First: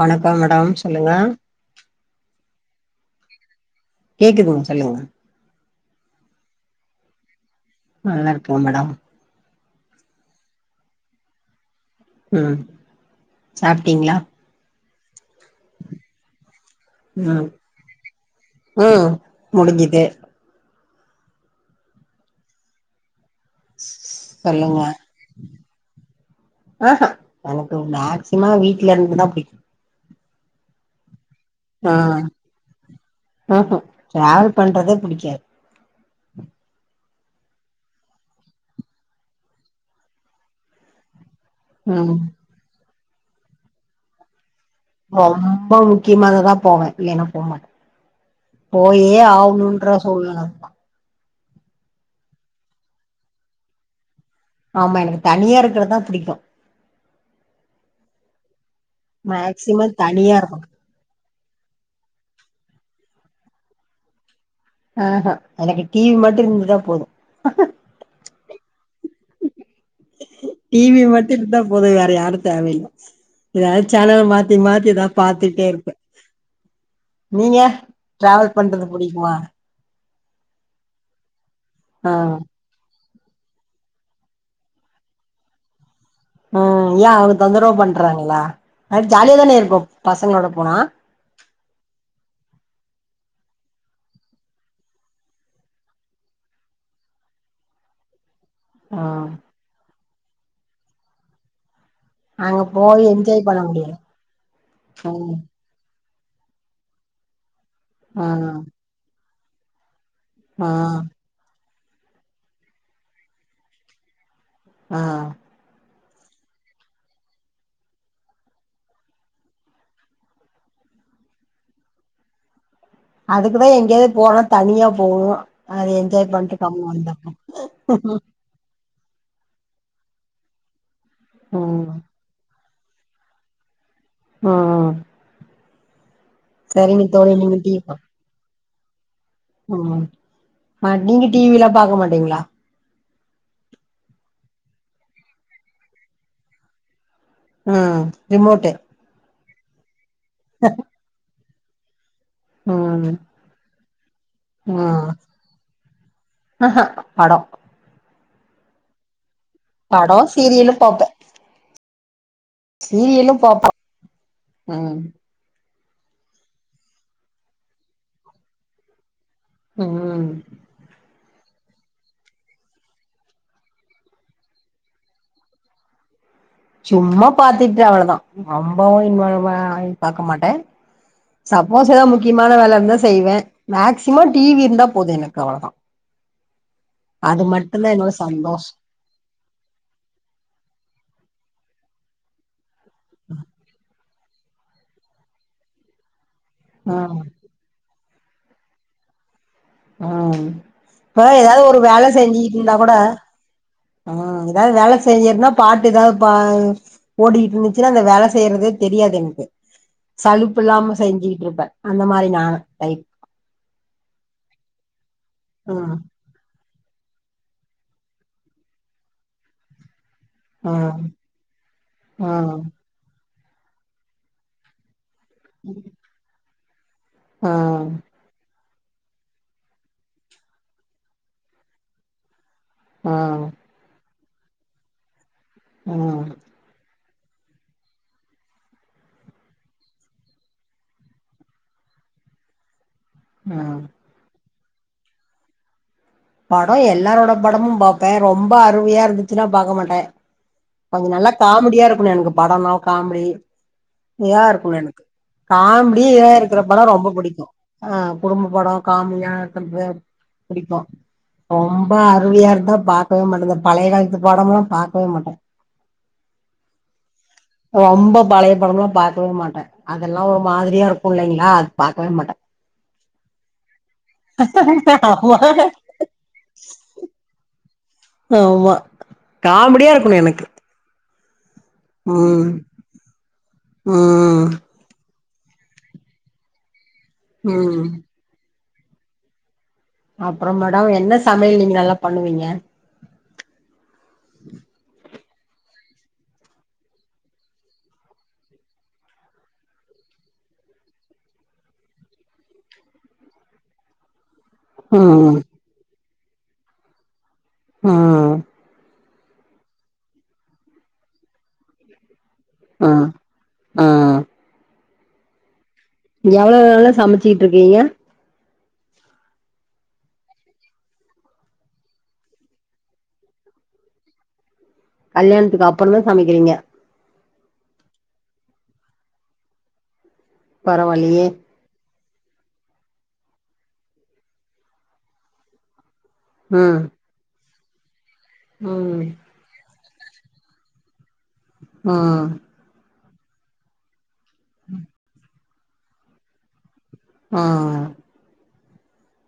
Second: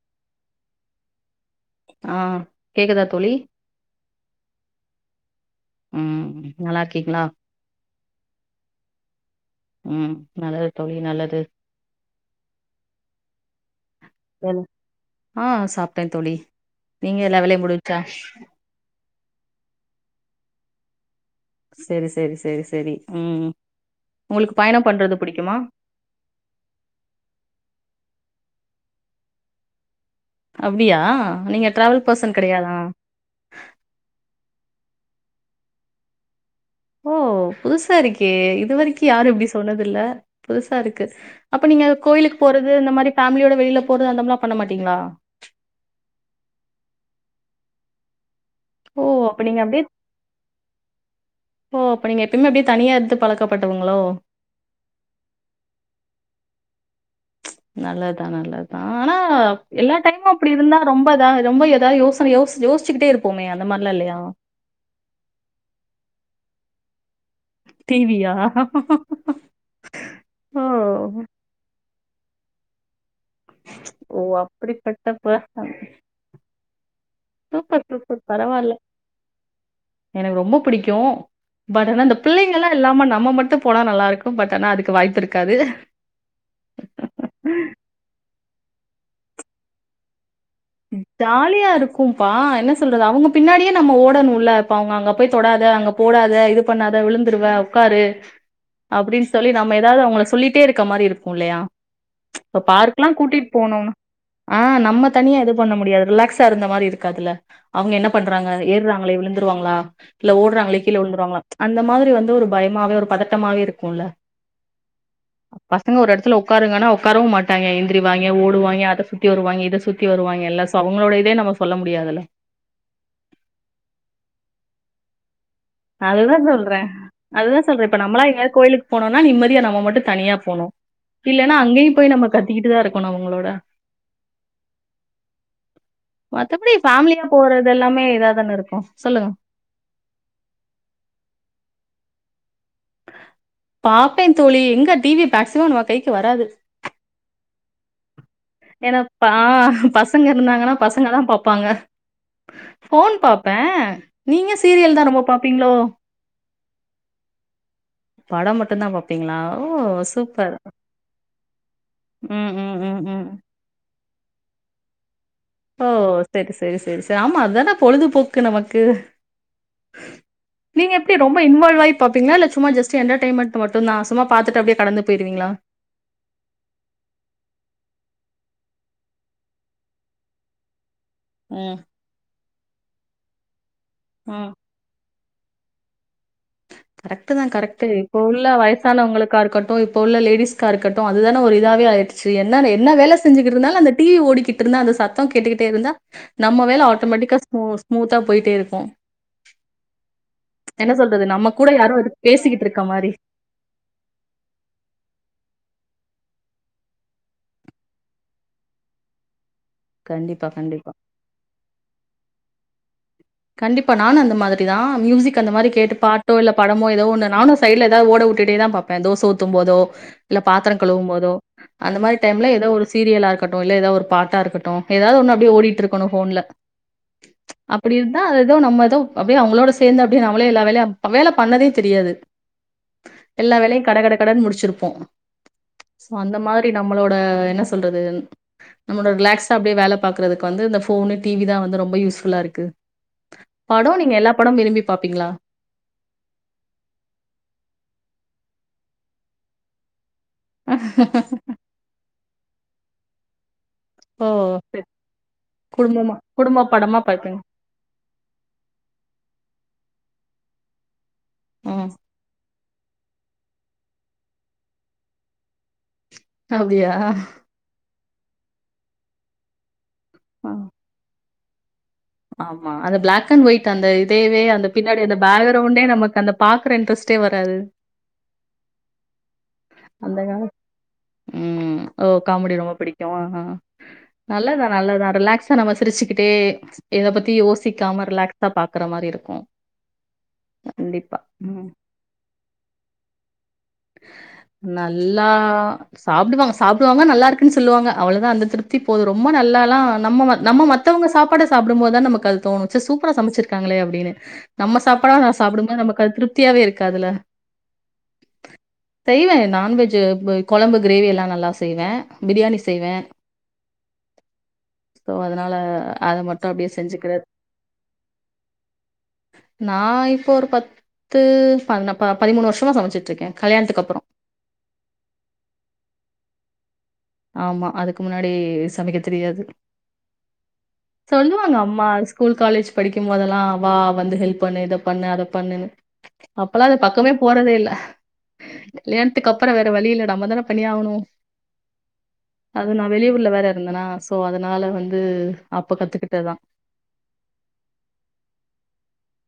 வணக்கம் மேடம் சொல்லுங்க ஆ கேக்குதா தோழி கேக்குதுங் சொல்லுங்க ம் நல்லா இருக்கீங்ளா நல்லா இருக்கன்ங்க மேடம் ம் நல்லது தோழி நல்லது ம் சாப்ட்டீங்ளா தோழி ஆ சாப்ட்டன் தோழி நீங்க எல்லா ம் வேலையும் முடிஞ்ச்சா ம் முடுஞ்சுது செரி செரி செரி செரி ம் உங்களுக்கு சொல்லுங்க பயணம் பண்றது புடிக்குமா ஆ ஹ எனக்கு மேக்சிம வீட்ல இருந்துதா புடிக்கு அப்டியா நீங்க டிராவல் பெர்சன் கெடையாதா ம்ஹீ டிராவல் பண்றதே புடிக்காது ஓ புதுசா இருக்கே இது வரைக்கு யாரு இப்டி சொன்னது இல்ல புதுசா இருக்கு அப்ப நீங்க ம் கோயிலுக்குப் போறது இந்த மாதிரி ஃபேமிலியோட வெளியில போறது அந்தம்ல்லாம் பண்ண மாட்டீங்களா ரொம்ப முக்கியமாகதா போவே இல்லேன்னா போ மாட்டேன் ஓ போயே அப்ப நீங்க அப்டியே ஆவணும்ன்ற சூழ்நிலை ஓ அப்ப நீங்க எப்பயுமே இப்பிடி தனியா இருந்து பழக்கப்பட்டவங்களோ ஆமா எனக்கு தனியா இருக்கிறதுதா புடிக்கும் நல்ல தா நல்ல தா ஆனா எல்லா மேக்சிமம் டைமும் தனியா அப்பிடி இருக்கணு இருந்தா ரொம்ப எதா ரொம்ப ஏதாவ யோசனை யோசன் யோசிச்சிக்கிட்டே இருப்போமே அந்த மாரில்லா இல்லையா ஆ ஹ எனக்கு டிவி மட்டு இருந்துட்டா போது டிவி யா டிவி மட்டு இருந்தா போது வேற யாரு தேவையில்ல எதாவது ஓ சேனல் மாத்தி மாத்தி எதா அப்படிப்பட்ட பாத்துட்டே பெர்சன். இருப்பே நீங்க சூப்பர் சூப்பர் ட்ராவல் பரவால்ல. பண்றது புடிக்குமா எனக்கு ரொம்ப புடிக்கு பட் ஆனா ஆ அந்த புள்ளைக இவங்கலா இல்லாம நம்ம மட்டும் போனா நல்லா இருக்கும் பட் ஆனா அதுக்கு வாய்ப்பு இருக்காது ம் யா அவங்க தொந்தரவ் பண்றாங்களா நைட் ஜாலியா தானே இருக்கு பசங்களோட போனா ஜாலியா இருக்கும்ப்பா என்ன சொல்றது அவங்க பின்னாடியே நம்ம ஓடணுல்ல இப்ப அவங்க அங்க போய் தொடாத அங்க ஓடாத இது பண்ணாத விழுந்துருவ உக்காரு ஆ அப்டின்னு சொல்லி நம்ம எதாவது அவங்கள சொல்லிட்டே இருக்க மாரி இருக்குமில்லையா அங்க இப்ப போய் பார்க்லா என்ஜாய் கூட்டிட்டு பண்ண போனோனா முடியாது ஆ நம்ம ம் தனியா எதுக்கு பண்ண முடியாது ரிலாக்ஸா இருந்த மாரி இருக்காதுல அவங்க என்ன ஆ பண்றாங்க ஏறாங்களே விழுந்துருவாங்களா இல்ல ஆ ஓடுறாங்களே கீழ உழுதுருவாங்களா அந்த மாரி வந்து ஒரு பயமாவே ஒரு பதட்டமாவே இருக்குல ஆ பசங்க ஒரு இடத்துல உக்காருங்கன்னா உட்காரவும் மாட்டாய்ங்க எந்திரிப்பாய்ங்க ஓடுவாய்ங்க அத சுத்தி வருவாய்ங்க இத சுத்தி வருவாய்ங்க எல்லாஸ் அவங்களோட இதே நம்ம சொல்ல முடியாதுல்ல அதுக்குதா எங்கேயாவது போனா தனியா போவோ அதுதான் சொல்றேன் அதுதா சொல்ற இப்ப நம்மளா எங்கையாது கோயிலுக்கு போனோனா நிம்மதியா நம்ம மட்டு தனியா போணும் இல்லைன்னா ம் அங்கேயும் போய் நம்ம கத்திக்கிட்டு தா இருக்கணு அவங்களோட ஆ மத்தபடி ஃபேமிலியா தோழி நீங்க போறது டீ எல்லாமே இதா தானே இருக்கு சொல்லுங்க ம் மா நீங்க டிவிலாம் பாக்க மாட்டீங்களா பாப்பே தோழி எங்க டிவி மேக்சிமம் நம்ப கைக்கு வராது ம் ரிமோட்டு ஏனா பா பசங்க இருந்தாங்கன்னா பசங்க தா பாப்பாங்க ம் ஃபோன் பாப் நீங்க சீரியல் தான் ம் ரொம்ப பாப்பீங்களோ ஆஹா படோ படம் மட்டு்ந்தா பாப் அப்டீங்களா ஓ படோ சூப்பர் சீரியலு பாப்பே ம் ம் ம் ம் சீரியலு பாப்பே ம் ஓ சேரி சேரி சேரி சேரி ஆமா அதான பொழுதுபோக்கு நமக்கு ம் நீங்க எப்டி ரொம்ப இன்வால்வாய் பாப்பீங்களா இல்ல சும்மா ஜஸ்ட் என்டர்டைன்மெண்ட் மட்டும்தா சும்மா பாத்துட்டு அப்டே கடந்து போயிடுவீங்களா சும்மா பாத்துட்டு அவ்வளதான் ரொம்பவு இன்வால்வா ஆய் பாக்க மாட்டே ம் சப்போஸ் எதாவது முக்கியமான வேல இருந்தா செய்வே மேக்சிமம் ம் டிவி இருந்தா போது எனக்கு அவ்வளதான் கரெக்ட்தா கரெக்ட்டு என்னோட இப்ப உள்ள வயசு சந்தோஷோ வயசானங்களுக்கா இருக்கட்டு இப்ப உள்ள லேடிஸ்கா இருக்கட்டு அதுதான ஒரு இதாவே ஆய்டு சி என்ன என்னா வேலை செஞ்சுட்டு இருந்தாலு அந்த டிவி ஓடிக்கிட்டு இருந்தா அந்த சத்தம் கேட்டுக்கிட்டே இருந்தா நம்ம வேலை ம் ஆட்டோமேட்டிக்கா ஸ்மூ ஸ்மூத்தா போய்ட்டே இருக்கு ம் சொல்றது? அதா நம்ம எதாது கூட ஒரு யாரோ வேல இரு பேசிக்கிட்டு செஞ்சுகிட்டிருந்தா இருக்க கூட மாரி. ஆ எதாது வேல செஞ்சிருந்தா பாட்டு எதாது பா ஓடிகிட்ருந்துச்சுனா அந்த வேல செய்யறதே தெரியாது எனக்கு கண்டிப்பா, கண்டிப்பா. சலுப்புல்லாம செஞ்சிகிட்ருப்ப அந்த மாரி நா டைப் கண்டிப்பா நானு அந்த மாதிரிதா மியூசிக் அந்த மாரி கேட்டு ம் பா ட்டோ இல்ல படமோ எதோ ஒன்னு நானு சைடுல எதா ஓட உட்டுட்டேதா பாப்ப தோச ஊத்தும் போதோ இல்ல ஆ பாத்துரோ கழுவும் போதோ அந்த மாரி ஆ டைம்ல எதோ ஒரு சீரியலா இருக்கட்டு இல்ல எதோ ஒரு பாட்டா இருக்கட்டு எதாவ்து ஒன்னு அப்டே ஓடிட்டிருக்கனு ஃபோன்ல ஆ அப்டி இருந்தா எதோ நம் எதோ அப்டியே அவுங்குளோட சேந்து அப்டே நம்மளு எல்லா வேல்யு வேல பண்ணதே தெரியாது ஆ எல்லா வேலயு கட கட கடன் முடிச்சிருப்போ ஆ சோ அந்த மார் வே நம்மளோட என்ன சொல்றது நம்ளோட ரிலாக்ஸா அப்டியே வேல பாக்குறதுக்கு வந்து இந்த ஃபோனு டி வி தா வந்து ரொம்ப யூஸ்ஃபுல்லா இருக்கு ஆ படோ நீங்க எல்லா படம் விரும்பி பாப்பீங்ளா படோ எல்லாரோட படமு பாப்ப ரொம்ப அருவையா இருந்துச்சுனா பாக்க மாட்டே கொஞ்சு நல்லா காமெடியா இருக்கணு எனக்கு படோனா காம்டி ஓ! இதா இருக்கணு சரி. எனக்கு காம்டி குடும்பமா இதா குடும்ப இருக்கிற படோ படமா ரொம்ப பார்ப்பீங்க. புடிக்கு ஆ குடும்ப படோ காம்டியா இருக்கற்து புடிக்கு ம். ரொம்ப அருவையா இருந்தா பா க்கவே மாட்ட இந்த பழைய காலத்து படம்லா பாக்கவே மாட்ட அப்டியா ரொம்ப பழைய படம்லா பா்கக்கவே மாட்ட அதெல்லா ஒரு அ. மாதிரியா இருக்கு இல்லைங்ளா அது பாக்கவே மாட்ட ஆமா அந்த பிளாக் அண்ட் ஒய்ட் அந்த இதையவே அந்த பின்னாடி அந்த ஆமா பேகுரவுண்டே எ நமக் அந்த பாக்குற இன்ட்ரெஸ்ட்டே வராது ஆமா காமடியா அந்த இருக்கணு கால எனக்கு ம் ஓ ம் காமெடி ரொம்ப புடிக்குமா ஆ ம் நல்லா ந நல்லதுதா ரிலாக்ஸா நம்ம சிரிச்சுக்கிட்டே இத பத்தி ம் யோசிக்காம ரிலாக்ஸா பாக்குற மாரி இருக்கு அப்புறோ மேடம் என்ன சமையல் ம். நீங்க நல்லா பண்ணுவீங்க நல்லா சாப்டுவாங்க சாப்டுவாங்க நல்லா இருக்குன் சொல்லுவாங்க அவுளதா அந்த திருப்தி போது ரொம்ப நல்லாலா நம்ம ம நம்ம மத் தவங்க சாப்படா சாப்டும்போதா நமக்கு அது தோணு ச்ச சூப்பரா சமைச்சிருக்காங்களே அப்டினு நம்ம சாப்பாட ஆனா ம் சாப்புடுங்க நமக்கு அது திருப்தியாவே இருக்காதுல ஆ செய்வ நான்வெஜு ப கொழம்பு கிரேவியெல்லா நல்லா செய்வ பிரியாணி செய்வ ம் ம் சோ அதுனால எவுளோ நாளா சமச்சிட்டிருக்கீங்க நான் இப்போ ஒரு பத்து பண்ண ப பதிமூணு வர்ஷமா சமச்சுட்ருக்கே கல்யாண்த்துக்கப்புறோ கல்யாணத்துக் அப்புறந்தா சமைக்கிறீங்க ஆமா அதுக்கு முன்னாடி சமைக்க தெரியாது பரவாயில்லையே சொல்லுவாங்க அம்மா ஸ் ஸ்கூல் காலேஜ் படிக்குமோதெல்லா வா வந்து ஹெல்ப் பண்ணு இத பண்ணு அத பண்ணுனு அப்பல்லா அது ம் பக்கமே போறதே இல்ல ம் கல்யாண்த்துக்கப்புறோ வேற வழியில்ல நம்மதான பண்ணியாகணு ஆ அது நான் வெளியூர்ல வேற இருந்தனா சோ அதுனால வந்து அப்ப கத்துக்கிட்டதா ஆ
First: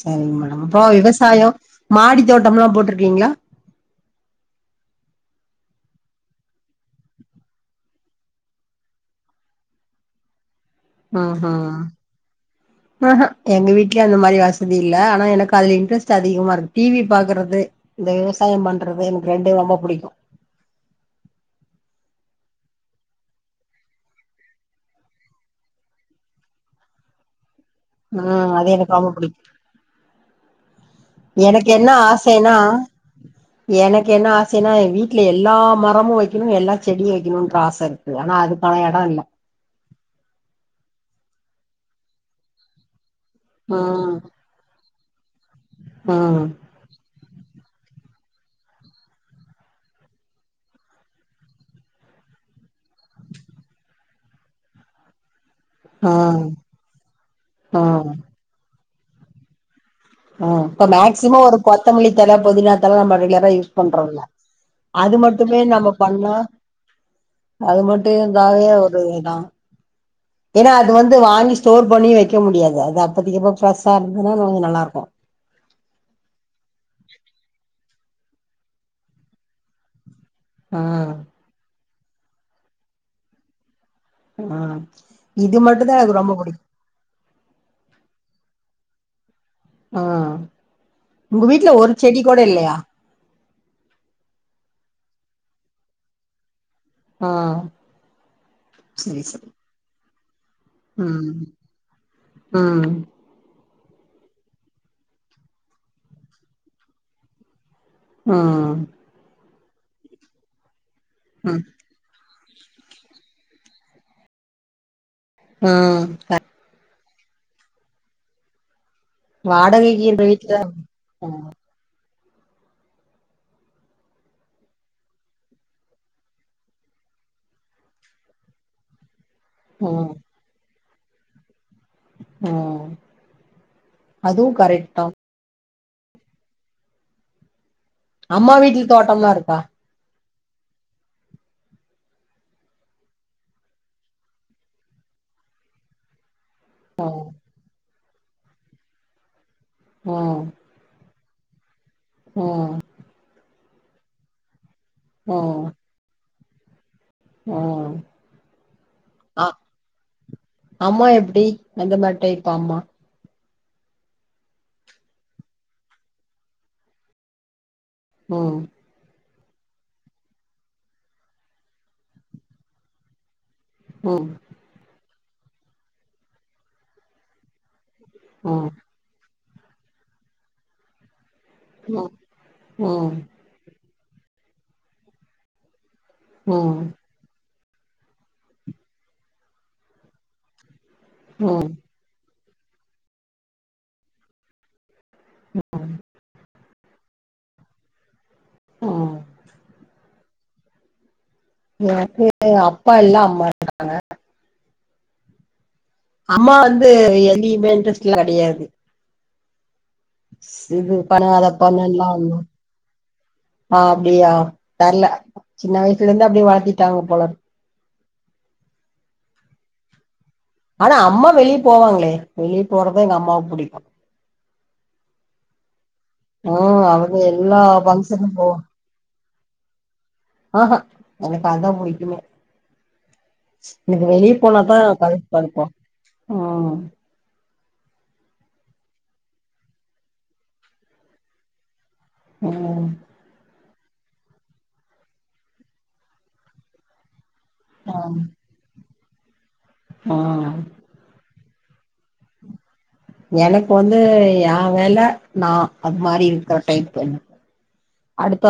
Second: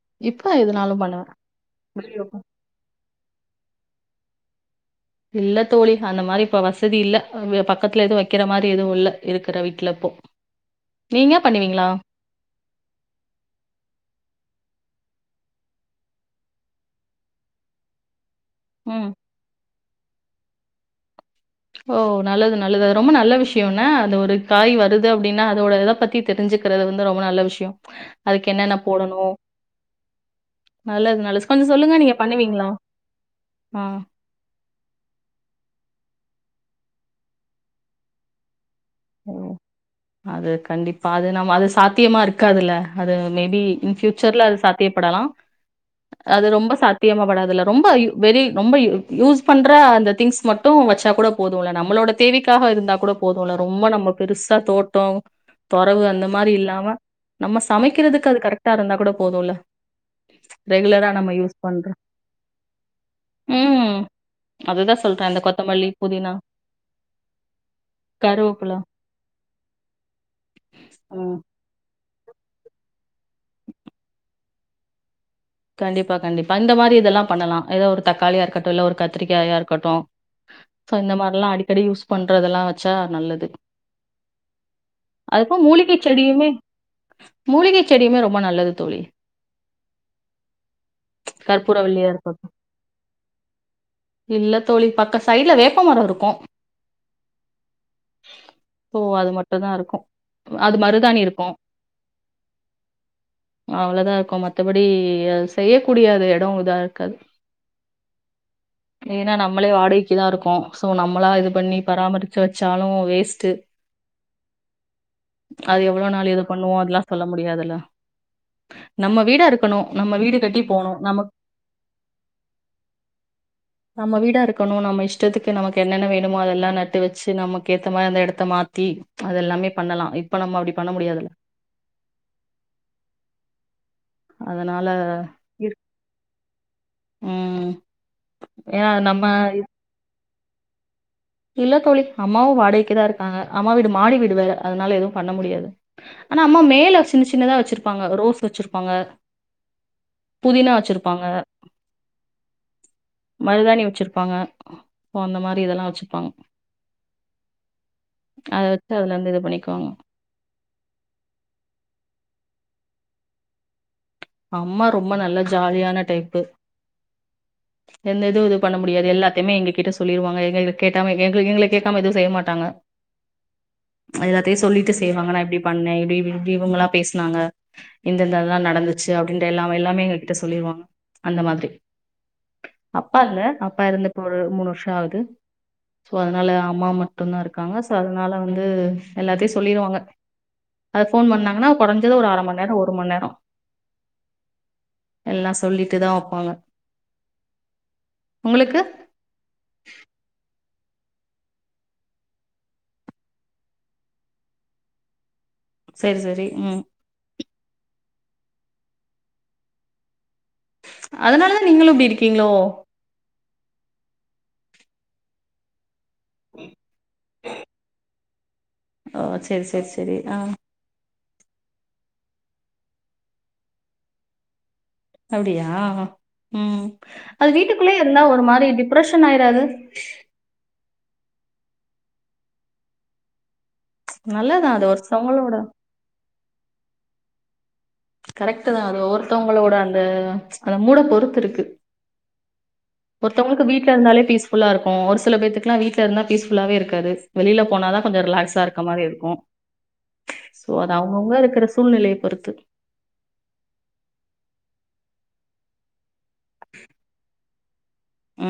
சரிங்க இப்ப மேடம் அப்புறோ எதுனாலு பண்ணுவே விவசாயோ மாடி தோட்டம்லா போட்ருக்கீங்ளா இல்ல தோழி அந்த மாரி இப்ப வசதி இல்ல பக்கத்துல எதுவு வைக்கிற மாரி எதுவு இல்ல இருக்கிற வீட்ல இப்போ ச் ஆ ஹா ஆ ஹா எங்க வீட்லயு அந்த மாரி வசதி இல்ல ஆனா எனக்கு அதுல இன்ட்ரெஸ்ட் அதிகமா இருக்கு டிவி பாக்குறது இந்த விவசாயோ பண்றது ம் எனக்கு ரெண்டு ரொம்ப புடிக்கு ஓ நல்லது நல்லது அது ரொம்ப நல்ல விஷ்யோ என்ன அந்ந ஒரு காய் வருது அப்டின்னா அதோட இத பத்தி தெரிஞ்சுக்கிறது வந்து ரொம்ப நல்ல விஷ்யோ ம் அது எனக்கு ரொம்ப புடிக்கு நல்லது, நல்லது. எனக்கு கொஞ்சம் என்ன சொல்லுங்க நீங்க ஆசைனா பண்ணுவீங்களா? ஆ. எனக்கு என்ன ஆ சேனா ஏ வீட்ல எல்லா மரமு வைக்கனு எல்லா செடியு வைக்கனுன்ற ஆச இருக்கு ஆனா அதுக்கான எடோ இல்ல ம் அது கண்டிப்பா அது நம்ம அது சாத்தியமா இருக் காதுல்ல அது மேபி இன் ம் பியூச்சர்ல அது சாத்தியப்படலா ம் அது ரொம்ப சாத் தியமா படாதுல்ல ரொம்ப வெரி ரொம்ப யூஸ் பண்ற அந்த திங்ஸ் மட்டு வச்சா கூட போதுல்ல நம்மளோட தேவைக்காக இருந்தா கூட போதுல்ல ரொம்ப நம்ம பெருசா தோட்டோ தொறவு அந்த ம் மாரி இல்லாம நம்ம ம் சமைக்கிறதுக்கு அது கரெக்டா இருந்தா கூட போதுல்ல ஆ இப்ப மேக்சிமம் ஒரு கொத்தமல்லி தழ பொதினா தழ நம்ம ரெகுலரா யூஸ் ம் பண்றோல்ல அதுதா அது சொல்றே இந்த மட்டுமே கொத்தமல்லி நம்ம புதினா பண்ணா அது மட்டு இருந்தாவே கருவேப்புல ஒரு இதுதா ஏனா அது வந்து ம் வாங்கி ஸ்டோர் பண்ணி வெக்க முடியாது அது அப்பதிக்கு அப்ப பிரெஷா இருந்தனா கொஞ்ச நல்லாருக்கு கண்டிப்பா கண்டிப்பா இந்த மாரி இதெல்லா பண்ணலா ஏதோ ஒரு தக்காளியா இருக்கட்டு இல்ல ஒரு கத்திரிக்காயா இருக்கட்டு ஆ சோ இந்த மாரில்லா அடிக்கடி யூஸ் பண்றதெல்லா வச்சா நல்லது ஆ அதுப்போ இது மட்டு தா மூலிகை எனக்கு ரொம்ப செடியுமே புடிக் மூலிகை செடியுமே ரொம்ப நல்லது தோழி ஆ உங்க வீட்ல ஒரு கற்பூரவள்ளியா செடி கோட இருக்கட்டு இல்லையா இல்ல தோழி பக்க சைட்ல வேப்பமரோ இருக்கு ஆ சோ சரி அது சரி மட்டு தா இருக்கு அது மருதானி ம் இருக்கு ம் அவ்ளதா இருக்கு மத்தபடி அது செய்யக்கூடிய அது எடோ இதா இருக்காது ஆஹ் ஏனா நம்மளே வாடகைக்கு தா இருக்கோ சோ நம்மளா இது ம் பண்ணி பராமரிச்சி வச்சாலு வேஸ்ட்டு அது ம் எவ்ளோ நாள் க இது பண்ணுவோ அதெல்லா சொல்ல முடியாதில்ல நம்ம வீ கனு வாடகைக்கு நம்ம இருக்க வீடு வீட்ல கட்டி போனு நமக் ம் நம்ம வீடா இருக்கணு நம்ம இஷ்டத்துக்கு நமக் என்னென்ன வேணுமோ அதெல்லா நட்டு வச்சு நமக் ஏத்த மாரி அந்த எடத்த மாத்தி அது எல்லாமே பண்ணலா ம் இப்ப நம்ம அப்டி பண்ண முடியாதில்ல ம் அதுவு அதனால கரெக்ட் தா ம் அம்மா வீட்ல ஏனா அது நம்ம தோட்டம்லா இருக்கா இல்ல தோழி அம்மாவு வாடைக் தா இருக்காங்க அம்மா வீடு மாடி வீடு வேற அதனால எதுவு பண்ண முடியாது ஆனா அம்மா மேல சின்ன ம் சின்னதா வச்சிருப்பாங்க ரோஸ் வச்சிருப்பாங்க ம் புதினா வெச்சிருப்பாங்க ஒ மருதானி வச்சிருப்பாங்க போ அந்த மாரி ம் இதெல்லா வச்சிர்ப்பாங்க ம் அத வச்சி அதுல இருந்து இது அ பண்ணிக்குவாங்க அம்மா எப்டி எந்த மாரி டைப்பு அம்மா அம்மா ரொம்ப நல்ல ஜாலியான டைப்பு எந்த இது ம் இது பண்ண முடியாது எல்லாத்தையுமே எங்க கிட்ட சொல்லிருவாங்க எங்களுக்கு கேட்டாம எங்கள கேக்காம எதும் செய்ய மாட்டாங்க ம் எல்லாத்தயு சொல்லிட்டு செய்வாங்க நா இப்டி பண்ணே இப்டி இப்டி இவுங்ளா பேசுனாங்க இந்தெந்தெல்லா ம் நடந்துச்சு அப்டின்ற எல்லாமே எல்லாமே எங்க கிட்ட சொல்லிருவாங்க அந்த மாதிரி ம் ம் அப்பா இல்ல அப்பா எருந்து இப்ப ஒரு மூணு வருஷோ ஆவுது சோ அதனால ம் அம்மா மட் ட்டுதா இருக்காங்க சோ அதனால வந்து எல்லாத்தையு சொல்லிருவாங்க அத ஃபோன் பண்ணாங்கன்னா ம் கொறஞ் ஞ்சது ஒரு அரை மண் நேரோ ஒரு மண் நேரோ எல்லா சொல்லிட்டு தா வப்பாங்க உங்களுக்கு ம் எனக்கு அப்பா இல்ல அம்மா இருக்காங்க செரி செரி அம்மா ம் வந்து எதுலயுமே இன்ட்ரெஸ்ட்லா கிடையாது இது பண்ணு அத அதனாலதா நீங்களு இப்டி பண்ணுண்லா ஒண்ணு இருக்கீங்களோ ஆ அப்டியா தர்ல சின்ன வயசுல இருந்து அப்டியே வளத்திட்டாங்க போல ஓ சேரி சேரி சேரி ஆஹ் ஆனா அம்மா வெளிய போவாங்ளே வெளியே போறதா எங்க அம்மாவுக்கு பிடிக்கு அப்டியா ம் அவங்க அது எல்லா வீட்டுக்குள்ளயே இருந்தா பங்க்ஷனு ஒரு மாரி டிப் பிரஷன் ஆயிராது ஆஹ்ஹா எனக்கு அதா புடிக்குமே எனக்கு வெளிய நல்லதா போனாதா அது கடுப்பா ஒருத்தவங்களோட இருக்கு ம் கரெக்ட்டு தா அது ஒவ்வொருத்தவங்களோட அந்த அந்த மூட பொறுத்து இருக்கு உம் ஒருத்தவங்களுக்கு வீட்ல இருந்தாலே பீஸ்ஃபுல்லா இருக்கு ஒரு சில பேத்துக்குலா வீட்ல இருந்தா பீஸ்ஃபுல்லாவே இருக்காது வெளில போனாதா கொஞ்சோ ரிலாக்ஸா இருக்க மாரி இருக்கு ஆஹ் அ அவுங்கவுங்க இருக்கிற சூழ்நிலைய பொறுத்து எனக்கு வந்து ஏ வேல நா அது மாரி இருக்குற டைப்பு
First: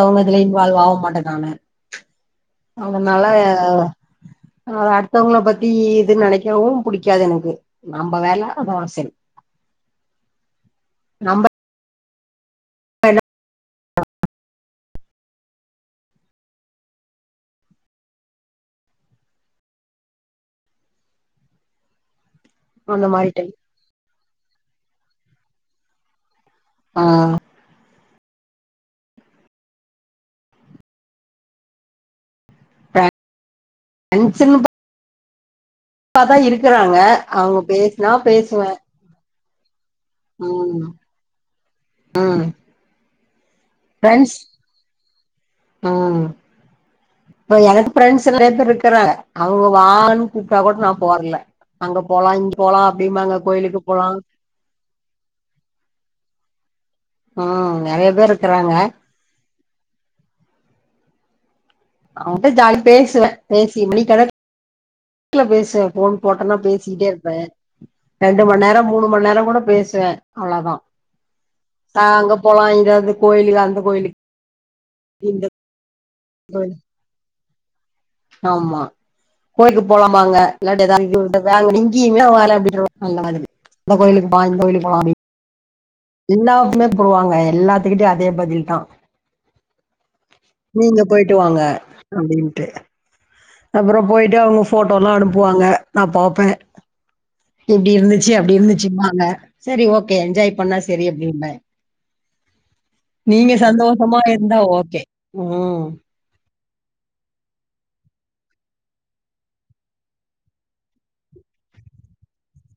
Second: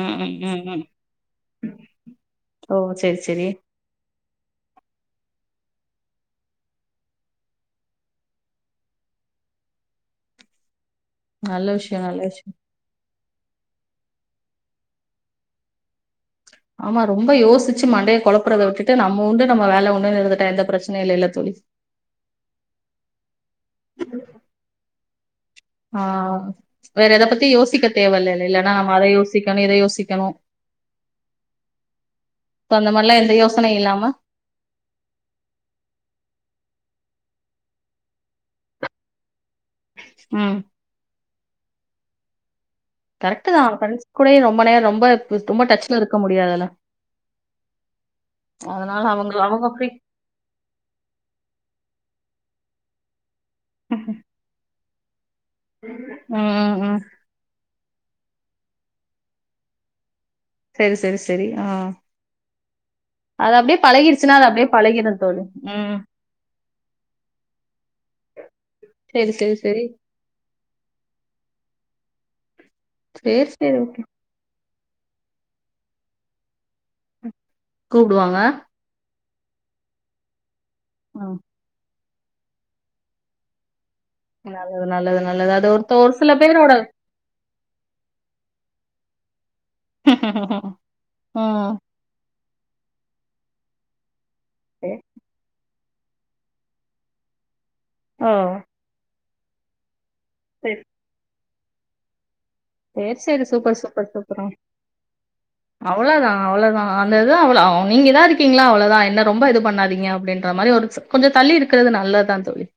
ம் ம் இதுல ம் இன்வால்வ் ம் ஆவ மாட்டே நானு ஓ செரி அதுனால செரி அது அடுத்தவங்கள பத்தி இது நெனைக்கவு புடிக்காது எனக்கு நம்ப வேல அதோட செரி நம்ப நல்ல விஷயோ நல்ல விஷயோ ஆமா ரொம்போ யோசிச்சு மண்டைய குழப்பறத விட்டுட்டு நம்ப உண்டு நம்ம வேல உண்டுன்னு இருந்துட்டா எந்த பிரச்சனையு இல்லைல தோழி அந்த மாரி டைப் ஆஹ் ஆ வேற எத பத்தியு யோசிக்க தேவ இல்ல இல்லன்னா நம்ம அத யோசிக்கணு இத யோசிக்கணு சோ அந்த மாரிலா எந்த யோசனை இல்லாம ம் சின் பா ப்பாதா இருக்குறாங்க அவ்ங்க பேசுனா பேசுவே ம் ஆமா ஆஹ் கரெக்ட்டு தா ஃப்ரெண்ட்ஸ் கூடயே ரொம்ப நேரோ ரொம்ப ரொம்ப டச்ல இருக்க ம் முடியாதுல்ல இப்ப எனக்கு பிஃரெண்ட்ஸ் நெறைய பேரு அதனால இருக்கிறாங்க அவங்க அவுங்க அவங்க ஃப்ரீ வான் கூப்ட்டா கூட நா போறல அங்க போலா இங்க போலா அப்டிம்பாங்கா கோயிலுக்கு போலா ம் ம் ம் உம் நெறைய பேர் இருக்குறாங்க செரி செரி செரி ஆஹ் அவங்கட்ட ஜாலியா பேசுவே பேசி மணி கணக் னா அது அப்படியே பழகிரு தோ குல பேசுவே ஃபோன் போட்டன்னா பேசிட்டே இருப்பே ரெண்டு மண் நேரம் மூனு மண் சரி நேரம் சரி கூட சரி பேசுவே அவ்ளதா சா அங்க போலா இங்க அது சரி கோயிலில சரி அந்த ஓகே கோயிலுக் இந்த கோயில் கூப்டுவாங்க ஆமா கோயில்க் போலாம்பாங்க இல்லாட்டி எதா ம் [inaudible] எங்கேயுமே [unintelligible] அந்த மாதிரி அந்த கோயிலுக் நல்லது நல்லது நல்லது அது ஒரு சில பேரோட எல்லாத்துமே போடுவாங்க எல்லாத்துக்கிட்டயு அதே பதில் தா நீங்க போய்ட்டு வாங்க ம் அப்டின்ட்டு அப்புற போயிட்டு அவங்க சரி. ஃபோட்டோலா அனுப்புவாங்க நா பாப்பே இப்டி ஓ இருந்துச்சு அப்டி இருந்துச்சுபாங்க செரி ஓகே என்ஜாய் பண்ணா செரி அப்டிம்ப சேர் சேரி சூப்பர் சூப்பர் சந்தோஷமா சூப்பரு இருந்தா ஓகே. ம். அவ்ளோதா அவ்ளோதா அந்த இது அவ்வள அவ நீங்க இதா இருக்கீங்களா அவ்ளோதா என்ன ரொம்ப இது பண்ணாதீங்க அப்படின்ற மாரி ஒரு ச கொஞ்ச தள்ளி இருக்குறது நல்லதுதா தோழி